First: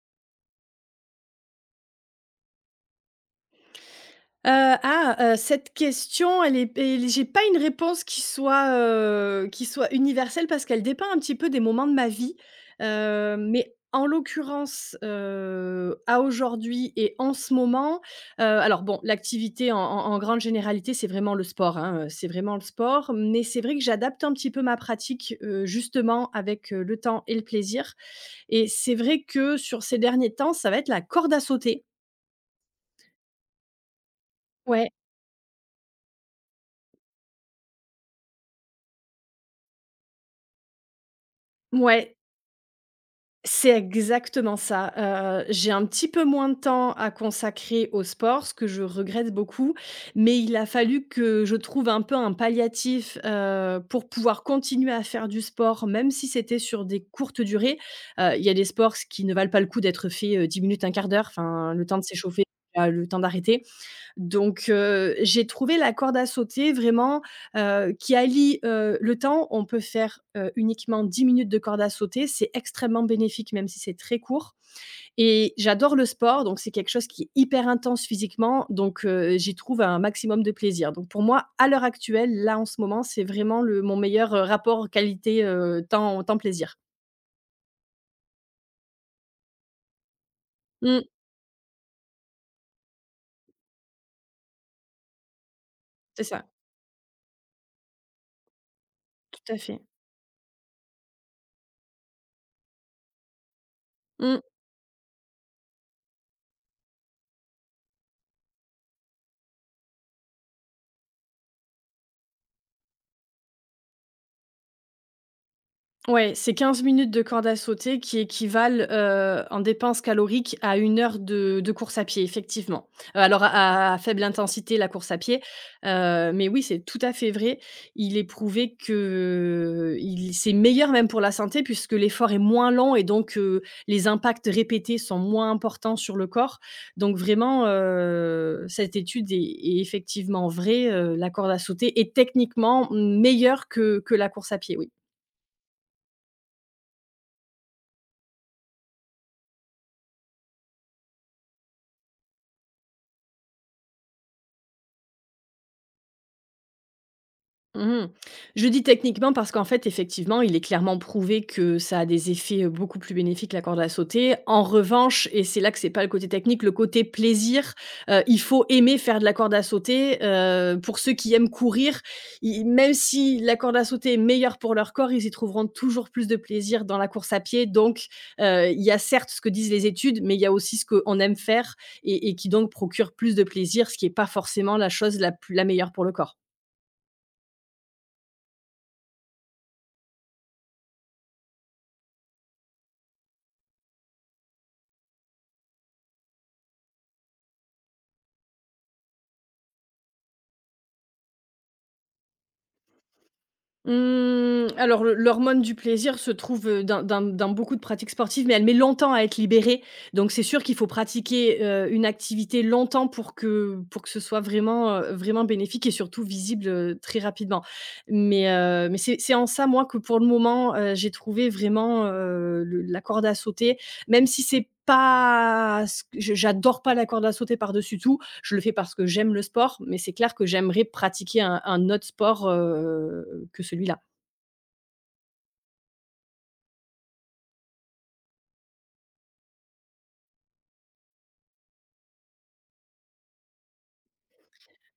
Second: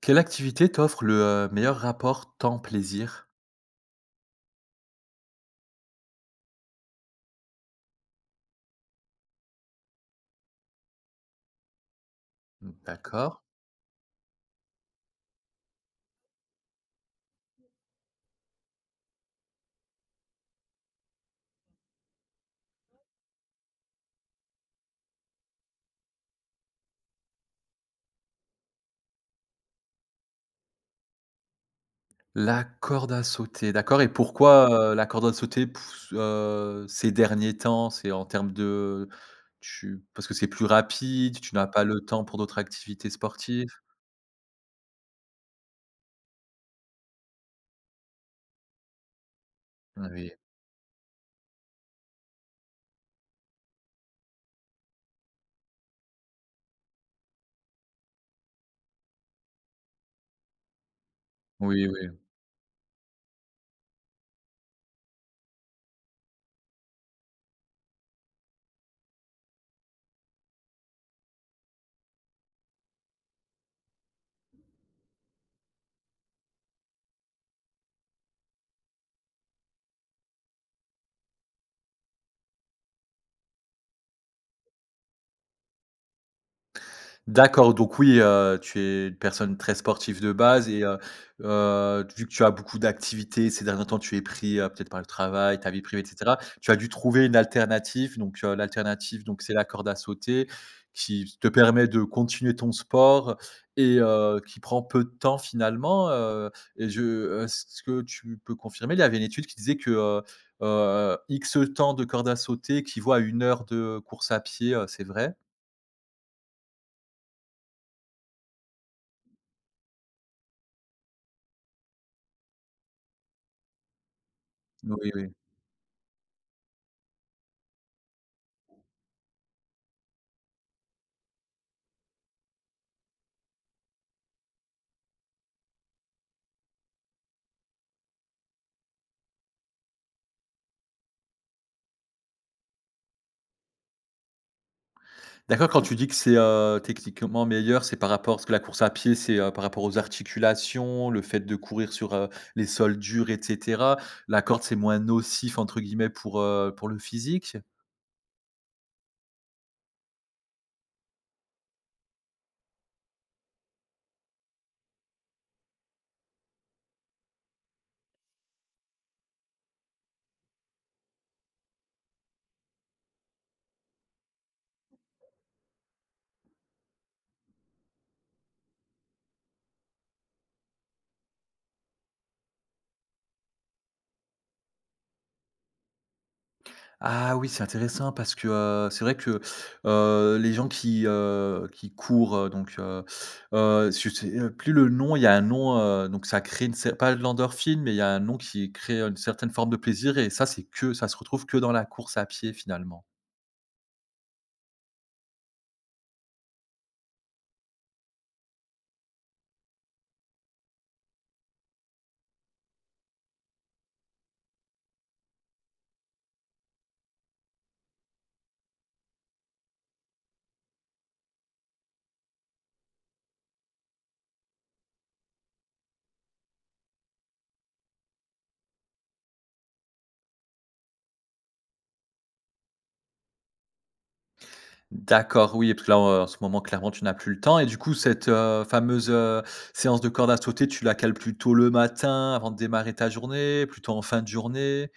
Quelle activité t'offre le, meilleur rapport temps-plaisir? Heu, cette question, elle j'ai pas une réponse qui soit universelle parce qu'elle dépend un petit peu des moments de ma vie, Mmh. D'accord. mais en l'occurrence, à aujourd'hui et en ce moment, alors bon, l'activité en grande généralité, c'est vraiment le sport, hein, c'est vraiment le sport, mais c'est vrai que j'adapte un petit peu ma pratique, justement avec, le temps et le plaisir et c'est vrai que sur ces derniers temps, ça va être la corde à sauter. La corde à sauter, d'accord. Et pourquoi, Ouais, la corde à sauter pouss ces derniers temps? C'est en termes de, tu, parce que c'est plus rapide, tu n'as pas le ouais. temps pour d'autres activités sportives? C'est exactement ça. J'ai un petit peu moins de temps à consacrer au sport, ce que je regrette beaucoup, Oui. mais il a fallu que je trouve un peu un palliatif, pour pouvoir continuer à faire du sport, même si c'était sur des courtes durées. Il y a des sports qui ne valent pas le coup d'être faits, 10 minutes, un quart d'heure, enfin, Oui, le temps de oui. s'échauffer, le temps d'arrêter. Donc, j'ai trouvé la corde à sauter vraiment, qui allie, le temps. On peut faire, uniquement 10 minutes de corde à sauter. C'est extrêmement bénéfique, même si c'est très court et j'adore le sport, donc c'est quelque chose qui est hyper intense physiquement, donc j'y trouve un maximum de plaisir. Donc pour moi, à l'heure actuelle, là, en ce moment, c'est vraiment le mon meilleur, rapport qualité, temps plaisir. D'accord, donc oui, tu es une personne très sportive de base. Et Mmh, vu que tu as beaucoup d'activités ces derniers temps, tu es pris, peut-être par le travail, ta vie privée, et c'est cetera. ça, Tu as dû trouver une alternative, donc l'alternative, donc c'est tout à la fait. corde à sauter qui te permet de continuer ton sport et Mmh. qui prend peu de temps finalement. Et je est-ce que tu peux confirmer? Il y avait une étude qui disait que, X temps de corde à sauter équivaut à une heure de course à pied, c'est vrai? Ouais, c'est 15 minutes de corde à sauter qui équivalent, en dépenses caloriques à une heure de course à pied, effectivement. Alors à faible intensité, la Oui, course à oui. pied, mais oui, c'est tout à fait vrai. Il est prouvé qu'il c'est meilleur même pour la santé puisque l'effort est moins long et donc les impacts répétés sont moins importants sur le corps. Donc vraiment, cette étude est effectivement vraie, la corde à sauter est techniquement meilleure que la course à pied, oui. D'accord, quand tu dis que c'est, techniquement meilleur, c'est par rapport parce que la course à pied, c'est, par rapport aux articulations, le fait de courir sur, les sols durs, et cetera. La corde, c'est moins «nocif» entre guillemets pour le physique? Mmh. Je dis techniquement parce qu'en fait, effectivement, il est clairement prouvé que ça a des effets, beaucoup plus bénéfiques, que la corde à sauter. En revanche, et c'est là que c'est pas le côté technique, le côté plaisir, il faut aimer faire de la corde à sauter. Pour ceux qui aiment courir, i même si la corde à sauter est meilleure pour leur corps, ils y trouveront toujours plus de plaisir dans la course à pied. Donc, il y a certes ce que disent les études, mais il y a aussi ce qu'on aime faire et qui donc procure plus de plaisir, ce qui est pas forcément la chose la plus la meilleure pour le corps. Ah oui, c'est intéressant parce que, c'est vrai que, les gens qui courent, donc, je sais, plus le nom. Il y a un nom, donc ça crée une cer pas de l'endorphine, mais il y a un nom qui crée une certaine forme de plaisir et ça, c'est que ça se retrouve que dans la course à pied finalement. Mmh, alors le l'hormone du plaisir se trouve, dans dans beaucoup de pratiques sportives, mais elle met longtemps à être libérée. Donc c'est sûr qu'il faut pratiquer, une activité longtemps pour que ce soit vraiment, vraiment bénéfique et surtout visible, très rapidement. Mais c'est en ça, moi, que pour le moment, j'ai trouvé vraiment, le la corde à sauter, même si c'est pas ce que je j'adore pas la corde à sauter par-dessus tout, je le fais parce que j'aime le sport, mais c'est clair que j'aimerais pratiquer un autre sport que celui-là. D'accord, oui, parce que là, en ce moment, clairement, tu n'as plus le temps et du coup, cette, fameuse, séance de corde à sauter, tu la cales plutôt le matin avant de démarrer ta journée, plutôt en fin de journée?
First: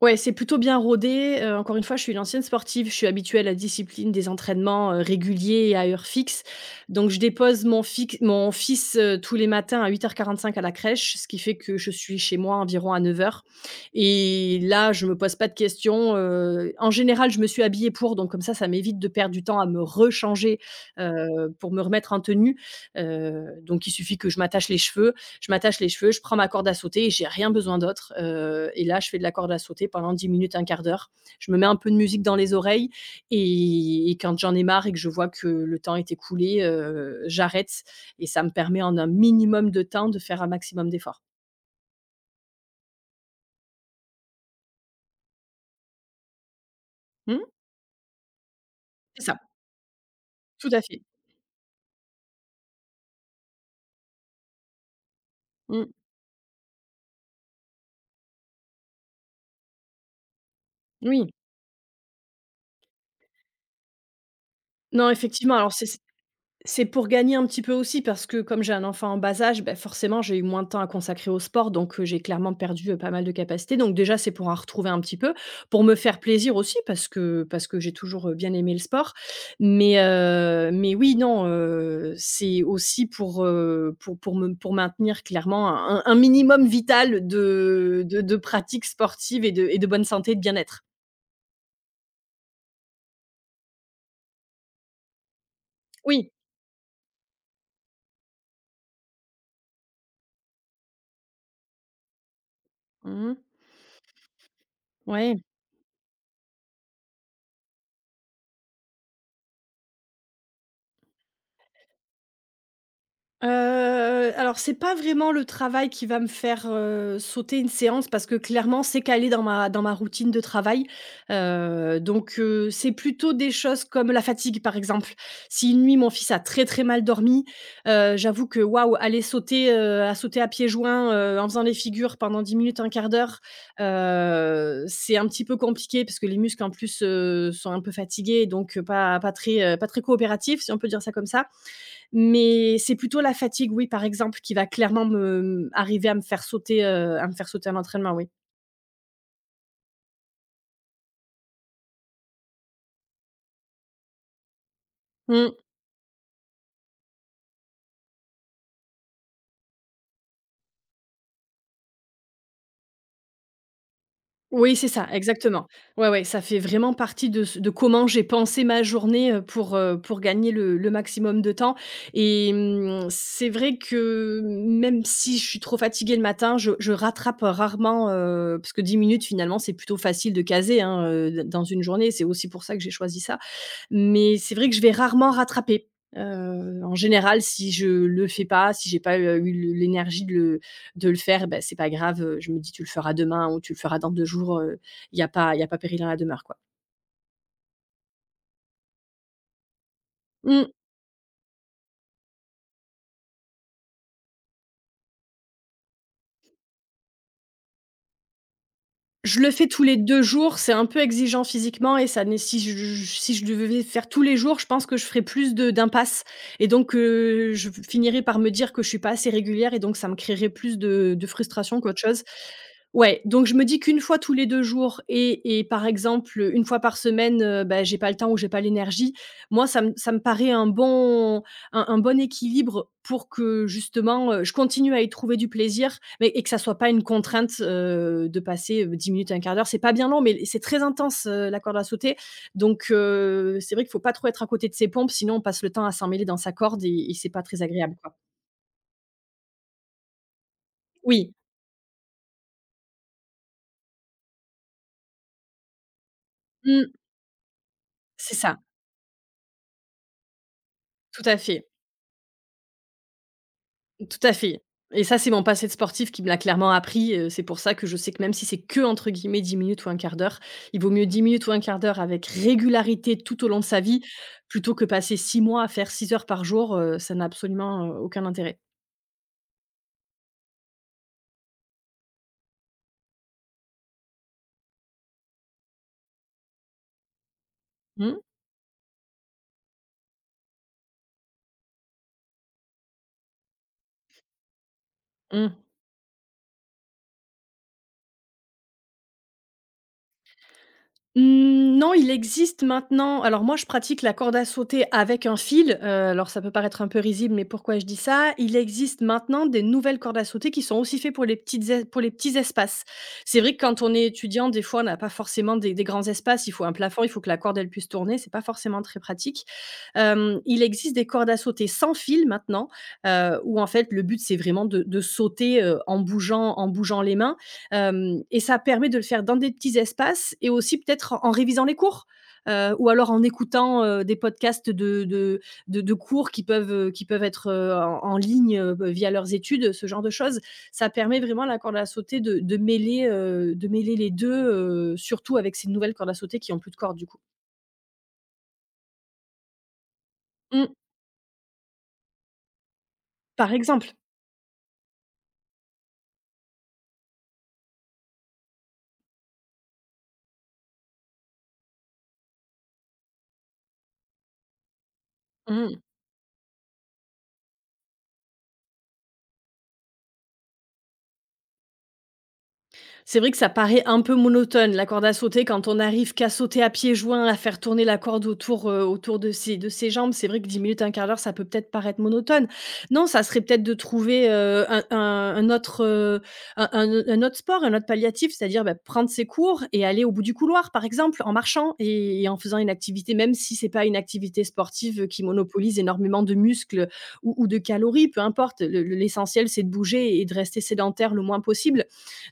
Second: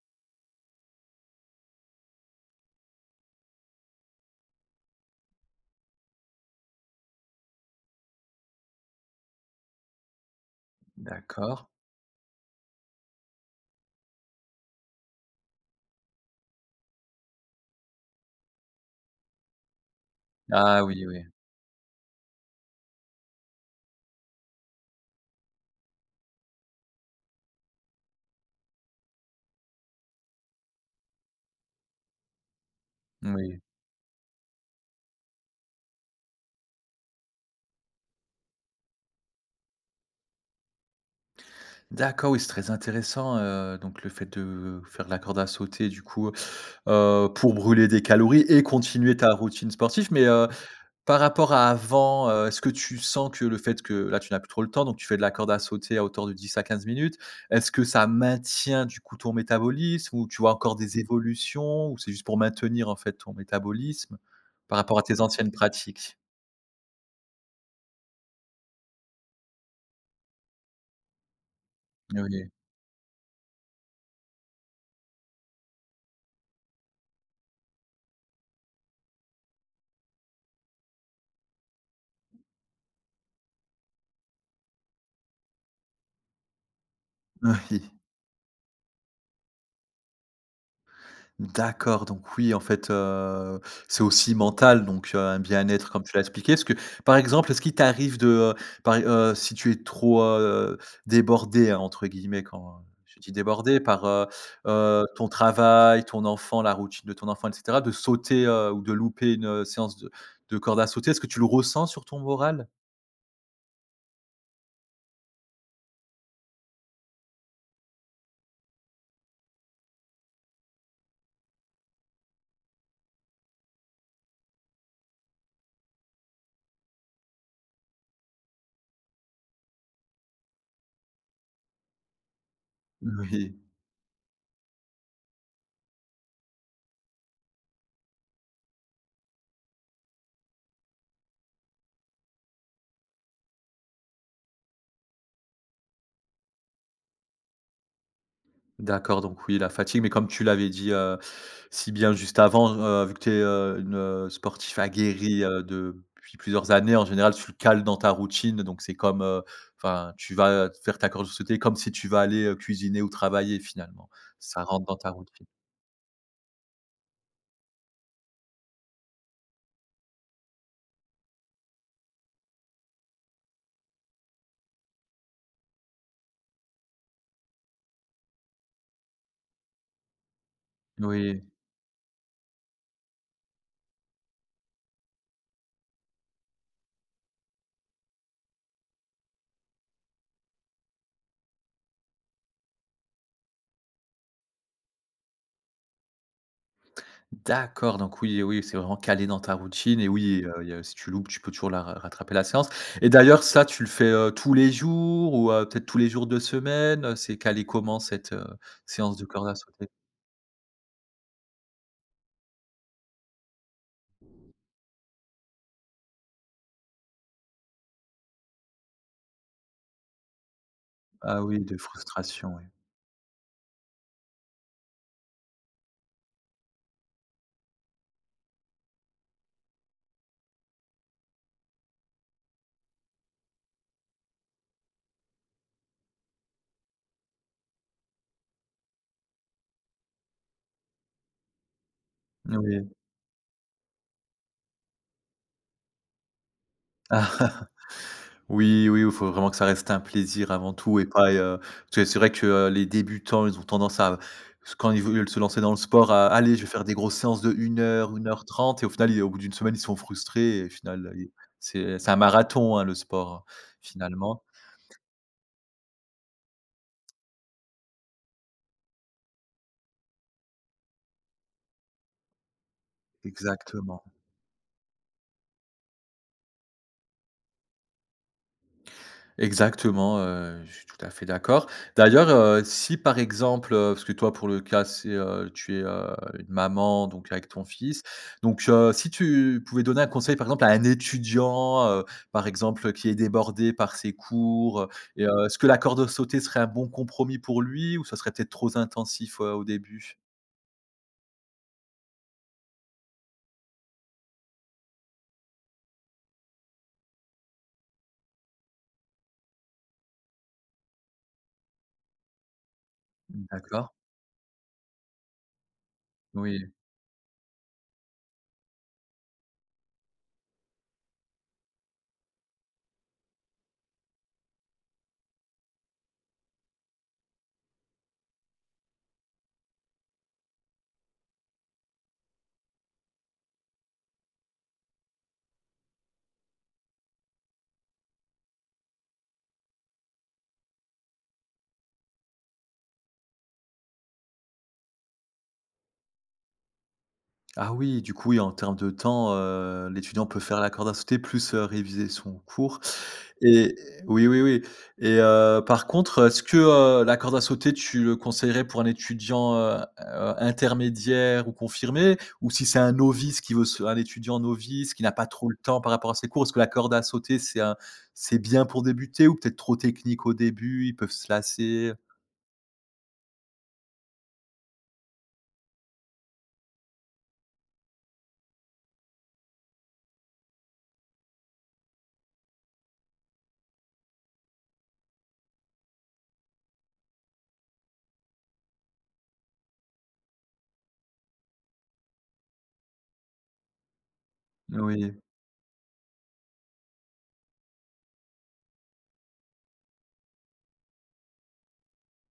Ouais, c'est plutôt bien rodé, encore une fois, je suis une ancienne sportive, je suis habituée à la discipline des entraînements, réguliers et à heure fixe. Donc je dépose mon fils, tous les matins à 08:45 à la crèche, ce qui fait D'accord. que je suis chez moi environ à 09:00 et là, je me pose pas de questions, en général, je me suis habillée pour, donc comme ça m'évite de perdre du temps à me rechanger, Ah oui, oui, pour me remettre en tenue, donc il suffit que je m'attache les cheveux, je m'attache les cheveux, je prends ma corde à sauter et j'ai rien besoin d'autre. Et là, je fais de la corde à sauter pendant 10 minutes, un quart d'heure. Je me mets un peu de musique dans les oreilles oui. Et quand j'en ai marre et que je vois que le temps est écoulé, j'arrête et ça me permet en un minimum de temps de faire un maximum d'efforts. D'accord, oui, c'est très intéressant, donc le fait de faire la corde à sauter, du coup, Mmh, pour brûler des calories et continuer c'est ta ça, routine sportive, mais tout à fait. par rapport à avant, est-ce que tu sens que le fait que là, tu n'as plus trop le temps, donc tu fais de la corde à Mmh, sauter à hauteur de 10 à 15 minutes. Est-ce que ça maintient du coup ton métabolisme ou tu vois encore des oui. évolutions ou c'est juste pour maintenir en fait ton métabolisme par rapport à Non, tes anciennes effectivement, alors c'est pratiques? C'est pour gagner un petit peu aussi parce que comme j'ai un enfant en bas âge, bah, forcément j'ai eu moins de temps à consacrer au sport donc j'ai Oui, clairement perdu, pas mal de capacités donc déjà c'est pour en retrouver un petit peu, pour me faire plaisir aussi parce que j'ai toujours, bien aimé le sport mais oui, non, c'est aussi pour me pour maintenir clairement un minimum vital oui. de pratiques sportives et de bonne santé et de bien-être. D'accord, donc oui, en fait, c'est aussi mental, donc un bien-être comme tu l'as Oui. expliqué. Est-ce que, par exemple, est-ce qu'il t'arrive de, par si tu es trop, «débordé», hein, entre guillemets, quand, je dis Mmh. débordé par, ton Ouais. travail, ton enfant, la routine de ton enfant, et cetera, de sauter, ou de louper une, séance de corde à sauter, est-ce que tu le ressens sur ton moral? Alors c'est pas vraiment le travail qui va me faire, sauter une séance parce que clairement c'est calé dans ma routine de travail. Donc c'est plutôt des choses comme la fatigue, par exemple. Si une nuit mon fils a très, très mal dormi, j'avoue que waouh, aller sauter, à sauter à pieds joints, en faisant les figures pendant 10 minutes, un quart d'heure, Oui. C'est un petit peu compliqué parce que les muscles en plus, sont un peu fatigués donc pas pas très, pas très coopératifs si on peut dire ça comme ça. Mais c'est plutôt la fatigue, oui, par exemple, qui va clairement me mmh, arriver à me faire sauter, à me faire sauter un entraînement, oui. D'accord, donc oui, la fatigue, mais comme tu l'avais dit, si bien juste avant, vu que tu es, une, sportive aguerrie, Mmh. Depuis plusieurs années, en général, tu le cales dans ta routine, donc c'est comme, enfin, tu vas faire ta corde à sauter comme si tu vas aller, cuisiner ou travailler finalement. Ça Oui, rentre c'est dans ça, ta routine. exactement. Ouais, ouais, ça fait vraiment partie de ce de comment j'ai pensé ma journée, pour gagner le maximum de temps et mmh, c'est vrai que même si je suis trop fatiguée le matin, je rattrape rarement, parce que 10 minutes finalement, c'est plutôt facile de caser, hein, Oui. d dans une journée. C'est aussi pour ça que j'ai choisi ça. Mais c'est vrai que je vais rarement rattraper. En général, si je le fais pas, si j'ai pas, eu le l'énergie de le faire, bah, c'est pas grave, je me dis: «Tu le feras demain ou tu le feras dans 2 jours», il y a pas il y a pas péril à la demeure, quoi. D'accord, donc oui, oui, c'est vraiment calé dans ta routine et oui, Mmh. il y a, si tu loupes, tu peux toujours la ra rattraper la séance. Et d'ailleurs ça, tu le fais, tous les jours ou peut-être tous les jours de semaine, c'est calé comment cette, séance de Je corde le à fais tous sauter? les 2 jours, c'est un peu exigeant physiquement et ça né si je si je devais faire tous les jours, je pense que je ferais plus de d'impasses et donc je finirais par me dire que je suis pas assez régulière et donc ça me créerait plus de Ah oui, de frustration qu'autre chose. frustration, oui. Ouais, donc je me dis qu'une fois tous les 2 jours et par exemple, une fois par semaine, bah, j'ai pas le temps ou j'ai pas l'énergie. Moi, ça me paraît un bon un bon équilibre pour que justement, je continue à y trouver du plaisir, mais et que ça soit pas une contrainte, de passer, 10 minutes, un quart d'heure. C'est pas bien long, mais c'est très intense, la corde à sauter. Donc Oui. C'est vrai qu'il faut pas trop être à côté de ses pompes, sinon on passe le temps à s'emmêler dans sa corde et c'est pas très agréable, quoi. Oui, oui, il faut vraiment que ça reste un plaisir avant tout et pas, Oui, parce que c'est vrai que, les débutants, ils ont tendance à, quand ils veulent se lancer dans le sport à: aller, je vais faire mmh, des grosses séances de une c'est heure ça, 30, et au final, ils, au bout d'une semaine, ils sont frustrés et au final, tout ils, à fait. c'est un marathon, hein, le sport, Tout à finalement. fait et ça, c'est mon passé de sportif qui me l'a clairement appris, c'est pour ça que je sais que même si c'est que entre guillemets 10 minutes ou un quart d'heure», il vaut mieux 10 minutes ou un quart d'heure avec régularité tout au long de sa vie, Exactement. plutôt que passer 6 mois à faire 6 heures par jour, ça n'a absolument, aucun intérêt. Exactement, je suis tout à fait d'accord. D'ailleurs, si par exemple, parce que toi pour le cas c'est, tu es, une maman donc avec ton fils, Mmh donc si tu pouvais donner un conseil par exemple à un étudiant, par exemple, qui est débordé par ses cours, et mmh. est-ce que la corde sautée serait un bon compromis pour lui ou ça serait peut-être trop intensif, au début? Mmh, non, il existe maintenant alors moi, je pratique la corde à sauter avec un fil, alors ça peut paraître un peu risible, mais pourquoi je dis ça? Il existe maintenant des nouvelles cordes à sauter qui sont aussi faites pour les petites es pour les petits espaces. C'est vrai que quand D'accord, on est étudiant, des fois, on n'a pas forcément des grands espaces, il faut oui. un plafond, il faut que la corde, elle puisse tourner, c'est pas forcément très pratique. Il existe des cordes à sauter sans fil maintenant, où en fait le but c'est vraiment de sauter, en bougeant les mains, hem et ça permet de le faire dans des petits espaces et aussi peut-être en révisant les cours, ou alors en écoutant, des podcasts de cours qui peuvent être, en ligne, bah, via leurs études, ce genre de choses. Ça permet vraiment à la corde à sauter de mêler, de mêler les 2, surtout avec ces nouvelles cordes à sauter qui ont plus de cordes du coup. Ah oui, du coup, oui, en termes de temps, l'étudiant peut faire la Mmh, corde à sauter, plus, réviser son cours, par et exemple. oui, oui, oui. Et par contre, est-ce que, la corde à sauter, tu le conseillerais pour un étudiant, intermédiaire ou confirmé? Ou si c'est un novice qui veut se un étudiant novice qui n'a pas trop le temps Mmh. par rapport à ses cours, est-ce que la corde à sauter, c'est bien pour débuter ou peut-être trop technique au début, ils peuvent se lasser? C'est vrai que ça paraît un peu monotone, la corde à sauter, quand on n'arrive qu'à sauter à pieds joints, à faire tourner la corde autour, autour de ses jambes. C'est vrai que 10 minutes, un quart d'heure, ça peut peut-être paraître monotone. Non, ça serait peut-être de trouver, un autre, un autre sport, un autre palliatif, c'est-à-dire, bah, prendre ses cours et aller au bout du couloir, par exemple, en marchant et en faisant une activité, même si c'est pas une activité sportive, Oui. qui monopolise énormément de muscles ou de calories, peu importe. Le l'essentiel, c'est de bouger et de rester sédentaire le moins possible.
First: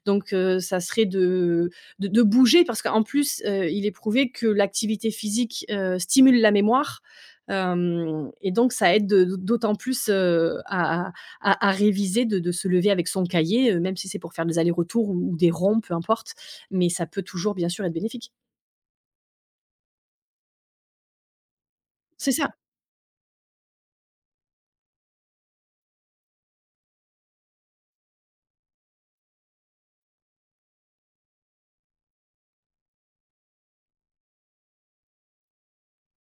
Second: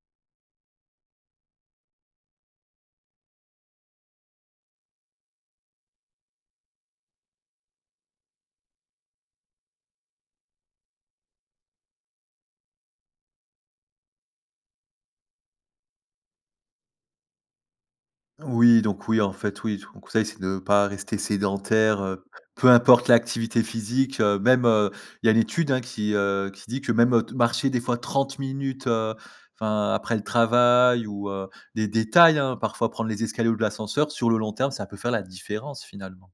Donc, ça serait de bouger parce qu'en plus, il est prouvé que l'activité physique, stimule la mémoire, hem et donc ça aide de d'autant plus, à réviser, de se lever avec son cahier, même si c'est pour faire des allers-retours ou des ronds, peu importe, mais ça peut toujours bien sûr être bénéfique. Oui, donc oui, en fait, oui, mon conseil, c'est de ne pas rester sédentaire, C'est ça. peu importe l'activité physique, même, il y a une étude, hein, qui dit que même, marcher des fois 30 minutes, enfin, après le travail ou, des détails, hein, parfois prendre les escaliers ou de l'ascenseur, sur le long terme, ça peut faire la différence, finalement.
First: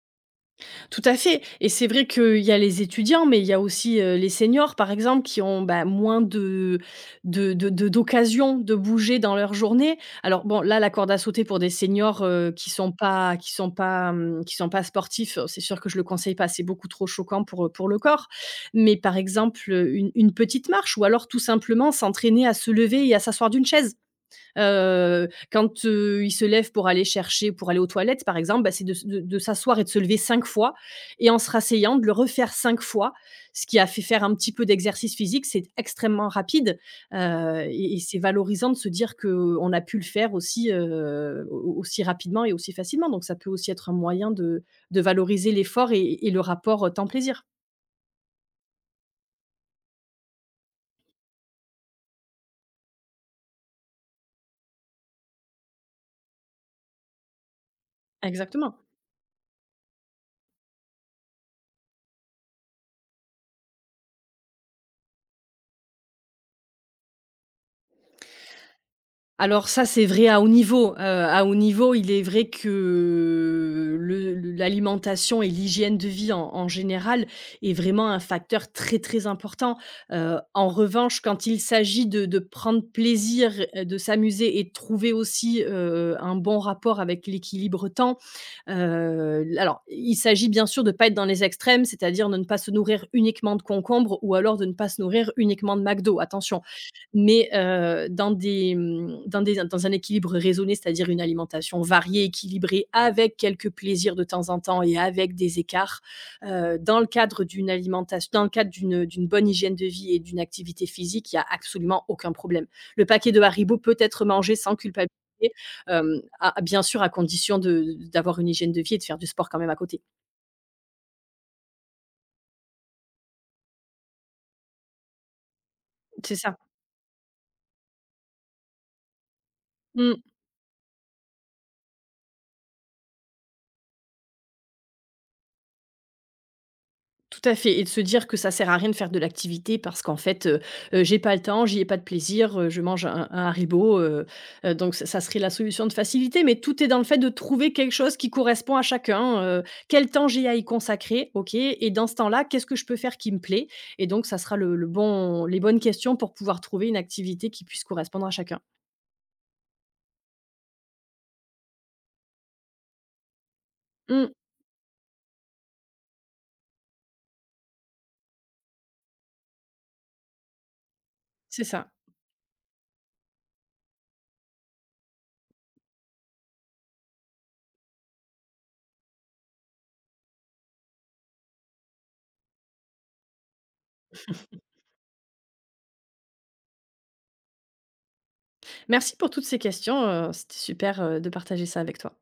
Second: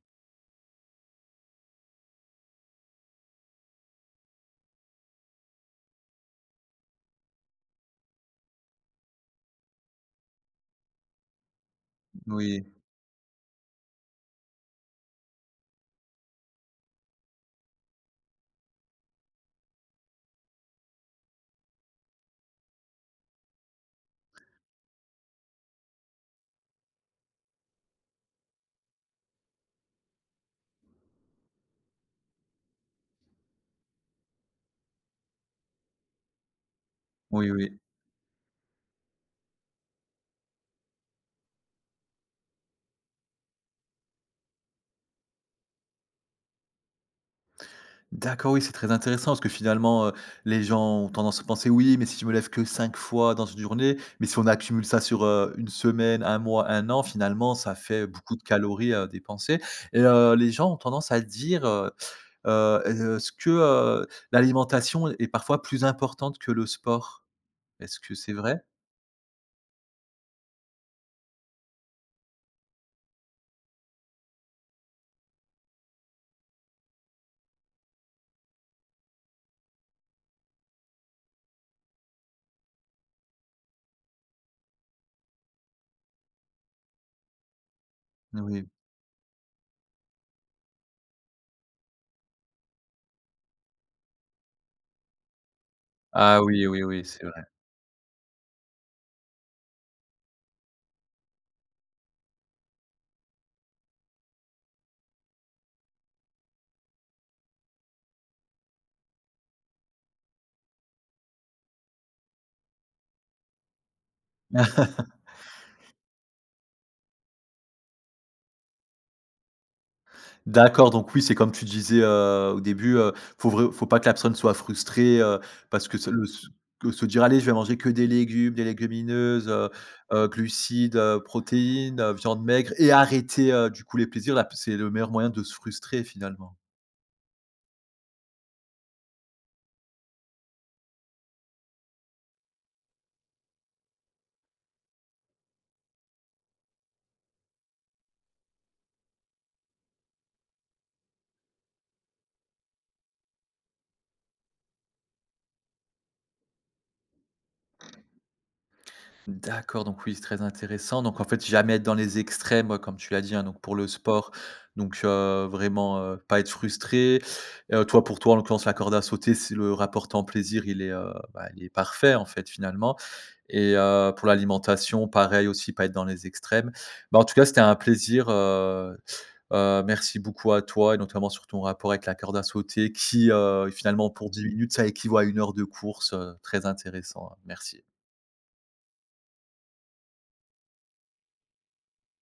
Tout à fait et c'est vrai qu'il y a les étudiants, mais il y a aussi, les seniors, par exemple, qui ont, bah, moins de d'occasions de bouger dans leur journée. Alors bon, là, la corde à sauter pour des seniors, Oui, qui sont pas qui sont pas sportifs, c'est sûr que je le conseille pas, c'est beaucoup trop choquant pour le corps. Mais par exemple, une petite marche ou alors tout simplement s'entraîner à se lever et à s'asseoir d'une chaise. Quand, il se lève pour aller chercher pour aller aux toilettes, par exemple, bah, c'est de s de s'asseoir et de se lever 5 fois et en se rasseyant, de le refaire 5 fois, ce qui a fait faire un petit peu d'exercice physique. C'est extrêmement rapide, heu oui, oui. Et c'est valorisant de se dire qu'on a pu le faire aussi, au aussi rapidement et aussi facilement. Donc ça peut aussi être un moyen de valoriser l'effort et le rapport, temps plaisir. D'accord, oui, c'est très intéressant parce que finalement, les gens ont tendance à penser: «Oui, mais si je me lève que 5 fois dans une journée», mais si on accumule ça sur, une semaine, un mois, un an, finalement, ça fait beaucoup de Exactement. calories à dépenser. Et les gens ont tendance à dire, est-ce que, l'alimentation est parfois plus importante que le sport? Est-ce que c'est vrai? Alors ça, c'est vrai à haut niveau. À haut niveau, il est vrai que le l'alimentation et l'hygiène de vie en général est vraiment un facteur très, très important. En revanche, quand il s'agit de prendre plaisir, de s'amuser et de trouver aussi, un bon rapport avec l'équilibre temps, Oui. Alors il s'agit bien sûr de ne pas être dans les extrêmes, c'est-à-dire de ne pas se nourrir uniquement de concombres ou alors de ne pas se nourrir uniquement de McDo, Ah attention. oui, oui, oui, c'est Mais, dans des, dans un équilibre raisonné, c'est-à-dire une alimentation variée, équilibrée, avec quelques plaisirs de temps en temps et avec des écarts, dans le cadre d'une alimentation dans le cadre d'une d'une bonne hygiène de vie et d'une activité physique, il y a absolument aucun problème. Le paquet de Haribo peut être mangé sans vrai. culpabiliser, à bien sûr à condition de d'avoir une hygiène de vie et de faire du sport quand même à côté. D'accord, donc oui, c'est comme tu disais, au début, faut pas que la personne soit frustrée, parce que se le C'est se ça. que se dire: «Allez, je vais manger que des légumes, des légumineuses, Mmh. Glucides, protéines, viande maigre» et arrêter, du coup les plaisirs, là c'est le meilleur moyen de se frustrer finalement. Tout à fait et de se dire que ça sert à rien de faire de l'activité parce qu'en fait, j'ai pas le temps, j'y ai pas de plaisir, je mange un Haribo, donc ça serait la solution de facilité mais tout est dans le fait de trouver quelque chose qui correspond à chacun, quel temps j'ai à y consacrer? OK et dans ce temps-là, qu'est-ce que je peux faire qui me plaît? Et donc ça sera le bon les bonnes questions pour pouvoir trouver une activité qui puisse correspondre à chacun. D'accord, donc oui, c'est très intéressant. Donc en fait, jamais être dans les extrêmes, ouais, comme tu l'as dit, hein, donc pour le sport, Mmh, donc vraiment, pas être frustré. Toi, pour toi, en l'occurrence, la corde à sauter, c'est le rapport temps-plaisir, il est, bah, il c'est est ça. parfait, en fait, finalement. Et pour l'alimentation, pareil aussi, pas être dans les extrêmes. Bah, en tout cas, c'était un plaisir, merci beaucoup à toi et notamment sur ton rapport avec la corde à sauter qui, finalement, pour 10 minutes, ça équivaut à une heure de course, très intéressant, hein. Merci. Merci pour toutes ces questions, c'était super, de partager ça avec toi.